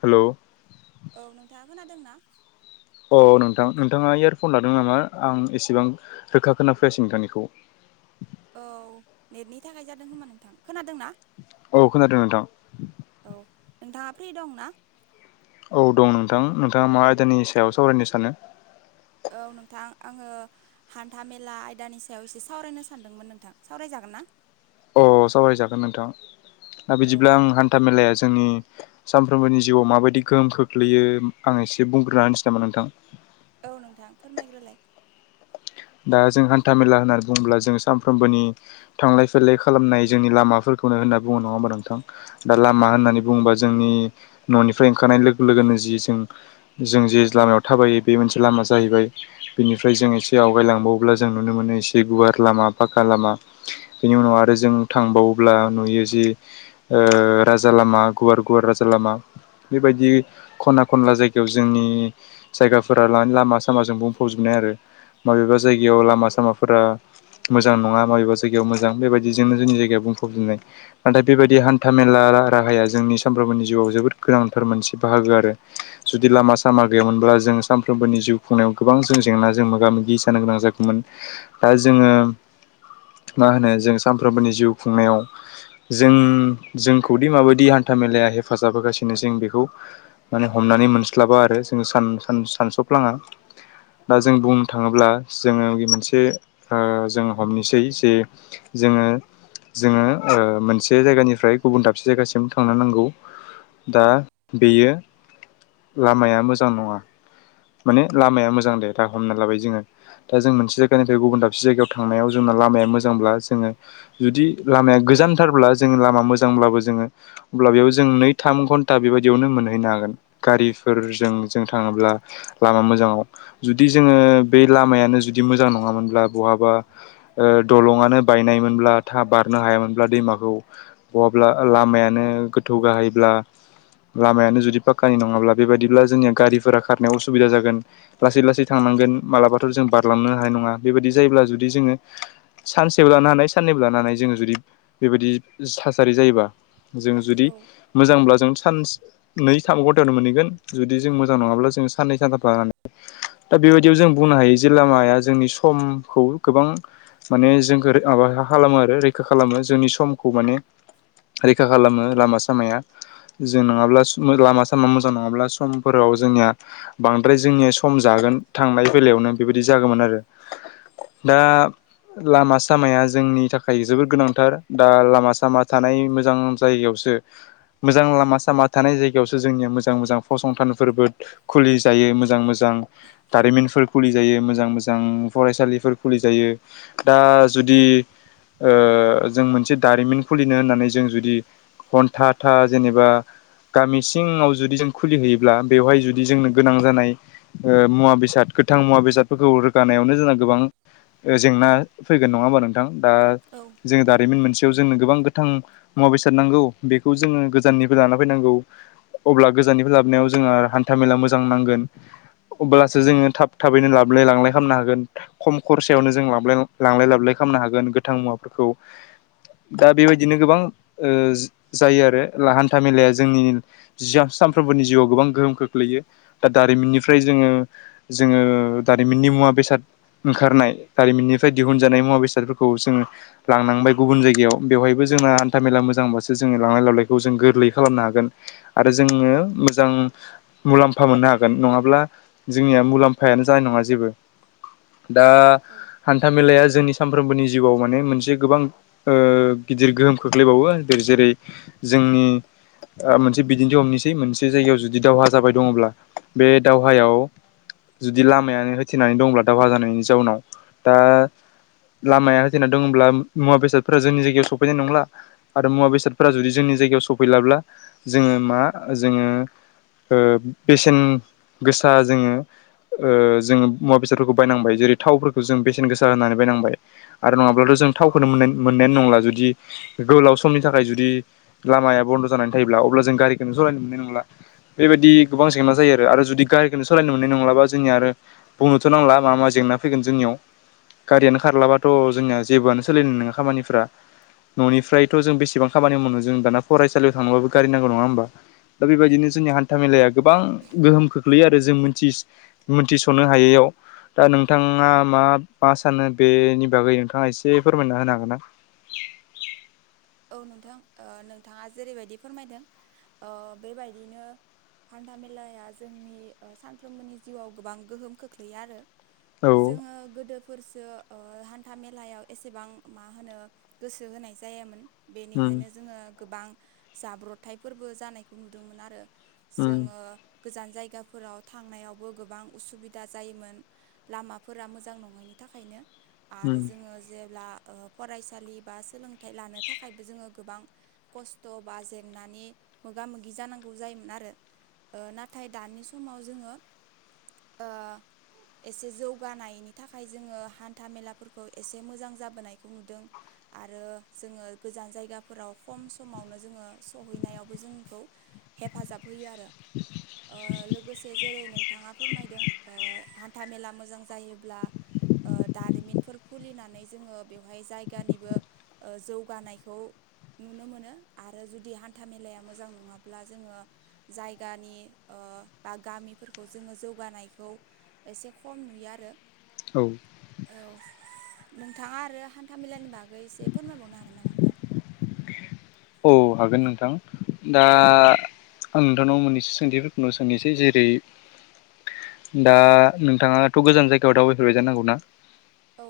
हेल औ नोंथाङा खोनादोंना अ नोंथां नोंथाङा इयारफन लादों नामा आं एसेबां रोखा खोना फैयाासै नोंथांनिखौ [inaudible] औ नेटनि थाखाय जादों होनोमा नोंथां खोनादों ना औ खोनादों नोंथां। औ नोंथाङा फ्रि दं ना? औ दं नोंथां नोंथाङा मा आयदानि सायाव सावरायनो सानो? औ नोंथां आङो हान्था मेला आयदानि सायाव एसे सावरायनो सानदोंमोन नोंथां सावरायजाख गोन ना? अ सावरायजागोन नोंथां दा औ बिदिब्ला आं हान्था मेलाया जोंनि सानफ्रोमबोनि जिउआव माबायदि गोहोम खोख्लैयो आं एसे बुंग्रोना होनोसै नामा नोंथां? औ नोंथां फोरमायग्रोलाय। दा जों हान्था मेला होननानै बुङोब्ला जों सानफ्रोमबोनि थांलाय फैलाय खालामनाय जोंनि लामाफोर खौनो होनना बुङो नङा होमबा नोंथां? दा लामा होननानै बुङोबा जोंनि न'निफ्राय ओंखारनाय लोगो लोगोनो जि जों जों जेस लामायाव थाबायो बे मोनसे लामा जाहैबाय बेनिफ्राय जों ए आवगायलांबावब्ला जों नुनो मोनो एसे गुवार लामा फाका लामा बेनि उनाव आरो जों थांबाव अब्ला नुयो जि ओ राजा लामा गुवार गुवार राजा लामा बेबायदि खना खनला जायगायाव जोंनि जायगाफोरा लानानै लामा सामाज जों बुंफावजोबने आरो माबेबा जायगायाव लामा सामाफोरा मोजां नङा माबेबा जायगायाव मोजां बेबायदिजोंनो जोंनि जायगायाव बुंफबजेननाय नाथाय बेबायदि हान्था मेला रा राया जोंनि सानफ्रोमबोनि जिउआव जोबोद गोनांथार मोनसे बाहागो आरो जुदि लामा सामा गैयामोनब्ला बा जों सानफ्रोमबोनि जिउ खुंनायाव गोबां जों जेंना जों मोगा मोग गि जानो गोनां जाखोमोन दा जोङो मा होनो जों सानफ्रोमबोनि जिउ खुंनायाव जों जोंखौदि माबायदि हान्था मेलाया हेफाजाब होगासिनो जों बेखौ माने हम नानै मोनस्लाबा आरो जोङो सान-सान-सानसप्लांया दा जों बुं थाङोब्ला जोङो बि मोनसे आ जों हमनोसै जे जोङो जोङो ओ मोनसे जायगानिफ्राय गुबुन दाबसे जायगासिम थांनो नांगौ दा बेयो लामाया मोजां नङा माने लामाया मोजां दे दा हमना लाबाय जोङो दा जों मोनसे जायगानिफ्राय गुबुन दाबसे जायगायाव थांनायाव जोंना लामाया मोजांब्ला जोङो जुदि लामाया गोजानथारब्ला जो लामा मोजांब्लाबो जोङो अब्ला बेयाव जों नै थाम घन्टा बेबायदियावनो मोन नै नागोन गारिफोरजों जों थाङोब्ला लामा मोजांआव जुदि जोङो बे लामायानो जुदि मोजां नङामोनब्ला बहाबा ओ दलङनो बायनायमोनब्ला था बारनो हायामोनब्ला दैमाखौ बहाब्ला लामायानो गोथौ गाहायब्ला आ लामायानो जुदि पाक्कायनि नङाब्ला बेबायदिब्ला जोंनिया गारिफोरा खारनायाव असुबिदा जागोन लासै लासै थांनांगोन मालाबाथ' जों बारलांनो हानाय नङा बेबायदि जायोब्ला जुदि जोङो सानसेव लानानैस साननैबो लानानै जोङो जुदि बेबायदि थासारि जायोबा जों जुदि औ मोजांब्ला जों सानस नै थाम ग'थानु मोनैगोन जुदि जों मोजां नङाब्ला जों साननै बाराबा दा बियै दियाव जों बुंनो हायो जे लामाया जोंनि समखौ गोबां माने जोंखौर आबा खालामो आरो रैखा खालामो जोंनि समखौ माने रैखा खालामो लामा सामाया जों नङाब्ला लामा सामा मोजां नङाब्ला समफोराव जोंनिया बांद्राय जे जोंनिया सम जागोन थांनाय फैलायावनो बेबायदि जागौमोन आरो दा लामा सामाया जोंनि थाखाय जोबोद गोनांथार दा लामा सामा थानाय मोजां जायगायाव सो मोजां लामा सामा थानाय जायगायावसो जोंनिया मोजां मोजां फसंथानफोरबो खुलि जायो मोजां मोजां उम दारिमिनफोर खुलि जायो मोजां मोजां फरायसालिफोर खुलि जायो दा जुदि ओ जों मोनसे दारिमिन खुलिनो होननानै जों जुदि हन्था था जेनेबा गामि सिङाव जुदि जों खुलिहैयोब्ला बेवहाय जुदि जोंनो गोनां जानाय ओ मुवा बेसा द गोथां मुवा बेसादफोरखौ रोगानायावनो जोंना गोबां जेंना फैगोन नङा होनोमबा नोंथां। दा औ जोङो दारिमिन मोनसेयाव जोंनो गोबां गोथां मुवा बेसाद नांगौ बेखौ जोङो गोजाननिफ्राय लाना फैनांगौ। अब्ला गोजाननिफ्राय लाबोनाव जोंहा हान्था मेला मोजां नांगोन अब्ला सो जोङो थाब थाबैनो लाबोलाय लांलाय खालामनो हागोन खम खरसायावनो जों लांलाय लाबोलाय खालामनो हागोन। गोथां मुवाफोरखौ दा बेबायदिनो गोबां ओ जायो आरो ला हान्था मेलाया जोंनि सानफ्रोमबोनि जिउआव गोबां गोहोम खोख्लैयो दा दारिमिननिफ्राय जोङो जोङो दारिमिननि मुवा बेसाद ओंखारनाय जारिमिननिफ्राय दिहुनजानाय मुवा बेसादफोरखौ जोंङो लांनांबाय गुबुन जायगायाव बेवहायबो जोंना हान्था मेला मोजांबासो जोङो लांलाय लाबोलायखौ जों गोरलै खालामनो हागोन आरो जोङो मोजां मुलाम्फा मोननो हागोन नङाब्ला जोंनिया मुलाम्फायानो जानाय नङा जेबो दा हान्था मेलाया जोंनि -' सानफ्रोमबोनि जिउआव माने मोनसे ओ गोबां गिदिर गोहोम खोख्लैबावो जेरै जों नि ओ मोनसे बिदिन्थि हमनोसै मोनसे जायगायाव जुदि दावहा जाबाय दङब्ला बे दावहायाव जुदि लामायानो होथेनानै दंब्ला दावहा जानायनि जाउनाव दा लामाया होथेना दङब्ला मुवा बेसादफोरा जोंनि जायगायाव सफैनाय नंला आरो मुवा बेसादफोरा जुदि जोंनि जायगायाव सौफैयाबल जोडों मा जोडों ओ बेसेन गोसा जोङो ओ जोङो मुवा बेसादफोरखौ बायनांबाय जेरै थावफोरखौ जों बेसेन गोसा होनानै बायनांबाय आरो नङाब्लाथ' जों जों थावखौ मोनाय-मोननायानो नंला जुदि गोलाव समनि थाखाय जुदि लामाया बन्द' जानानै थायोब्ला। अब्ला जों गारिखौ सालायनो मोननाय नंला बेबायदि गोबां जेंना जायो आरो जुदि गारि गारिखौनो सालायनो मोननाय नंलाबा जोंनिया आरो बुंनोथ' नांला मा मा जेंना फैगोन जोंनियाव। गारियानो खारलाबाथ' जोंनिया जेबोआनो सोलिनाय नङा खामानिफ्रा। न'निफ्रायथ' जों बेसेबां खामानि मावनो जों दाना फरायसालियाव थांनोबाबो गारि नांगौ नङा होमबा। दा औ बेबायदिनो जोंनि हान्था मेलाया गोबां गोहोम खोख्लैयो आरो। जों मोथि- मिथिस'नो हायैयाव दा नोंथाङा मा मा सानो बेनि बागै नोंथाङा एसे फोरमायना होनो हागोन ना? [inaudible] औ नोंथां ओ नोंथाङा जेरै बायदि फोरमायदों ओ बेबायदिनो हान्था मेलाया जोंनि ओ सानफ्रोमबोनि जिउआव गोबां गोहोम खोख्लैयो आरो। हागोन ना औ जोङो गोदोफोर सो ओ हान्था मेलायाव एसेबां मा होनो गोसो होनाय जायामोन। उम बेनिखायनो जोङो गोबां जाब्रथायफोरबो जानायखौ नुदोंमोन आरो। उम जोङो गोजान जायगाफोराव थांनायावबो गोबां उसुबिदा जायोमोन लामाफोरा मोजां नङैनि था थाखायनो आरो उम जोङो जेब्ला ओ फरायसालि बा सोलोंथाइ लानो थाखायबो जोङो गोबां खस्थ' बा जेंनानि मोगा मोगि जानांगौ जायोमोन आरो। नाथाय दानि समाव जोङो ओ एसे जौगानायनि थाखाय जोङो हान्था मेलाफोरखौ एसे मोजां जाबोनायखौ नुदों आरो जोङो गोजान जायगाफोराव खम समावनो जोङो सहैनायावबो जोंखौ हेफाजाब सफैयो आरो ओ लोगोसे जेरै नोंथाङा फोरमायदों हान्था मेला मोजां जायोब्ला दारिमिनफोर खुलिनानै जोङो बेवहाय जायगानिबो जौगानाय खौ [inaudible] नुनो मोनो आरो जुदि हान्था मेलाया मोजां नङाब्ला जोङो जायगानि ओ गामिफोरखौ जोङो जौगानायखौ एसे खम नुयो आरो औ औ नोंथाङा आरो हान्था मेलानि बागै एसे फोरमायबावनो हागोन नामा नोंथां औ हागोन नोंथां दा आं नोंथांनाव मोननैसो सोंथिफोरखौनो सोंनोसै जेरै दा नोंथाङाथ' गोजान जायगायाव दावबायफेरबाय जानोनांगौ ना औ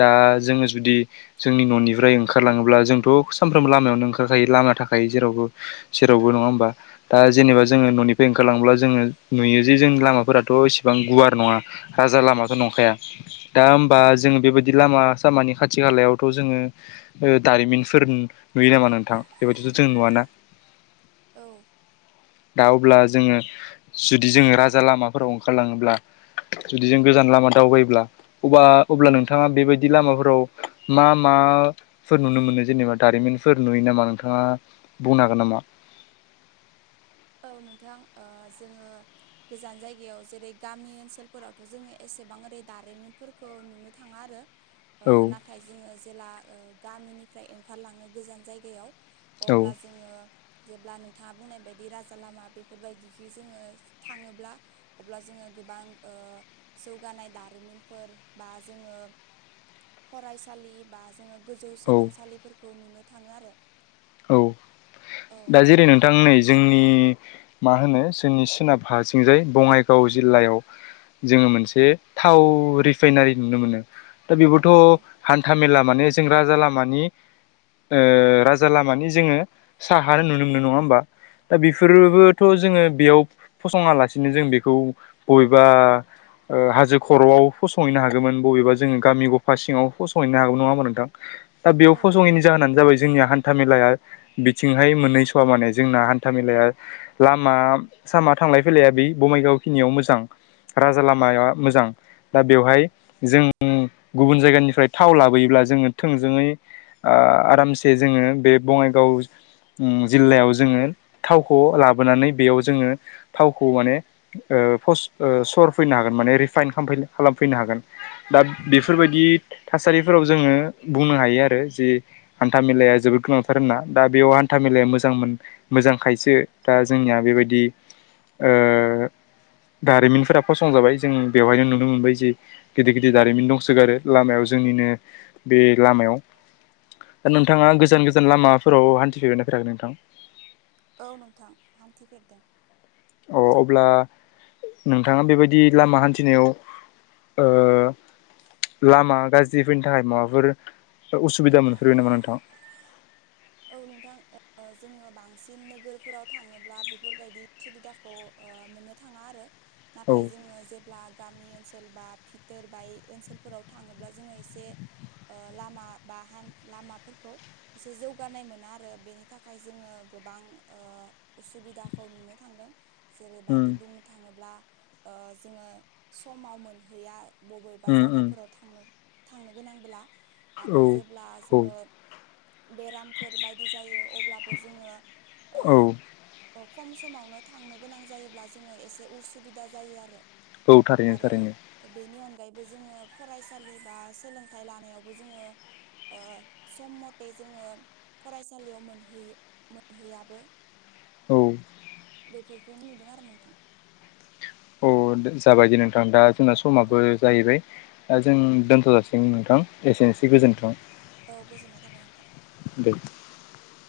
दा जोङो जुदि जोंनि न'निफ्राय ओंखारलाङोब्ला जोंथ' सानफ्रोमबो लामायावनो ओंखारखायो लामाया थाखायो जेरावबो जेरावबो नङा होमबा दा जेनेबा औ जोङो ननिफ्राय ओंखारलांब्ला जोङो नुयो जे जोंनि लामाफोराथ' एसेबां गुवार नङा हाजा लामाथ' नंखाया दा होमबा जोङो बेबायदि लामा सामानि खाथि खालायावथ' जोङो दारिमिनफोर नुयो नामा नोंथां बेबायदिथ' जों नुवाना [inaudible] दा अब्ला जोङो जुदि जोङो राजा लामाफोराव ओंखारलाङोब्ला जुदि जों गोजान लामा दावबायोब्ला अब अब्ला नोंथाङा बेबायदि लामाफोराव मा माफोर नुनो मोनो जेनेबा नोंथाङा बुंनो हागोन नामा औ ओ नोंथां जोङो गोजान जायगायाव जेरै गामि ओनसोलफोरावथ' जोङो एसेबां ओरै दारिमिनफोर नुनो थाङा आरो औ नाथाय जोङो जेला गामिनिफ्राय ओंखारलाङो गोजान जायगायाव औ अब्ला जोङो जेब्ला नोंथाङा बुंनाय बायदि राजा लामा बेफोरबायदिखै जोङो थाङोब्ला अब्ला जोङो गोबां ओ जौगानाय दारिमिनफोर बा जोङो फरायसालि बा जोङो गोजौ औ सोलोंसालिफोरखौ नुनो थाङो आरो [inaudible] औ दा जेरै नोंथां नै जोंनि मा होनो जोंनि सोनाबहाथिंजाय बङाइगाव जि जिल्लायाव जोङो मोनसे थाव रिफाइनारि नुनो मोनो दा बेबोथ' औ हान्था मेला माने जों राजा लामानि ओ राजा लामानि जोङो साहा नुनो मोनो नङा होमबा दा औ बेफोरबोथ' जोङो बेयाव फसङा लासिनो जों बेखौ बबेबा हाजो खर'आव फसंहैनो हागौमोन बबेबा जों गामि गफा सिावस सहनो हागौ नङा होना नोंथां दा बेयाव फसङैनि जाहोनानो जाबाय जोंनिया हान्था मेलाया हाय मोननैसा माने जोंना हान्था मेलाया लामा आसामा थांलाय फैलाया बा बङाइगावखिनियाव मोजां राजा लामाया मोजां दा बेवहाय जों गुबुन जायगानिफ्राय थाव लाबोयोब्ला जोङो थोंजोङै आरामसे जोङो बे बङाइगाव जिल्लायाव जोङो थावखौ लाबोनानै बेयाव जोङो थावखौ माने ओ सर फैनो हागोन माने रिफाइन खालामफैनो हागोन दा बेफोरबायदि थासारिफोर फोराव जोङो बुंनो हायो आरो जि हान्था मेलाया जोबोद गोनांथार दा बेयाव हान्था मेलाया मोजां मोन मोजांखायसो दा जोंनिया बेबायदि ओ दारिमिनफोरा फसं जाबाय जों बेवहायनो नुनो मोनबाय जे गिदिर गिदिर दारिमिन दंसोगार आरो लामायाव जोंनिनो बे लामायाव दा औ नोंथाङा गोजान गोजान लामा औ नोंथां हान्थिफेरदों अ अब्ला नोंथाङा बेबायदि लामा हान्थिनायाव ओ लामा गाज्रिफोरनि थाखाय माबाफोर उसुबिदा मोनफेरबाय नामा नोंथां औ नोंथां जोङो बांसिन नोगोरफोराव थाङोब्ला बेफोरबायदि सुबिदाखौ मोननो थाङा आरो औ नाथाय जोङो जेब्ला गामि ओनसोल बा भिथोर बाय ओनसोलफोराव थाङोब्ला जोङो एसे ओं लामा बा हा लामाफोरखौ एसे जौ जौगानाय मोना आरो बेनि थाखाय जोङो गोबां ओं उसुबिदाखौ नुनो थांदों। उम जेरैबायदि बुंनो थाङोब्ला ओं जोङो समाव मोनहैया। बबेबा उम उम जागाफोराव थांनो थांनो गोनांब्ला आरो औ जेब्ला जोङो औ बेरामफोर बायदि जायो अब्लाबो जोङो औ ओं खम समावनो थांनो गोनां जायोब्ला जोङो एसे उसुबिदा जायो आरो। औ थारैनो आरो थारैनो। बेनि अनगायैबो जोङो फरायसालि बा सोलोंथाइ लानायावबो जोङो ओं सम मथे जोङो फरायसालियाव मोनहैयो मोनहैयाबो। औ बेफोरखौनो नुदों आरो नोंथां। औ जाबायदि नोंथां दा जोंना औ समाबो जाहैबाय। दा जों दोनथ' जाासिगोन नोंथां एसेनोसै गोजोनथों। औ गोजोननाय थाबाय नोंथां। दे [unintelligible]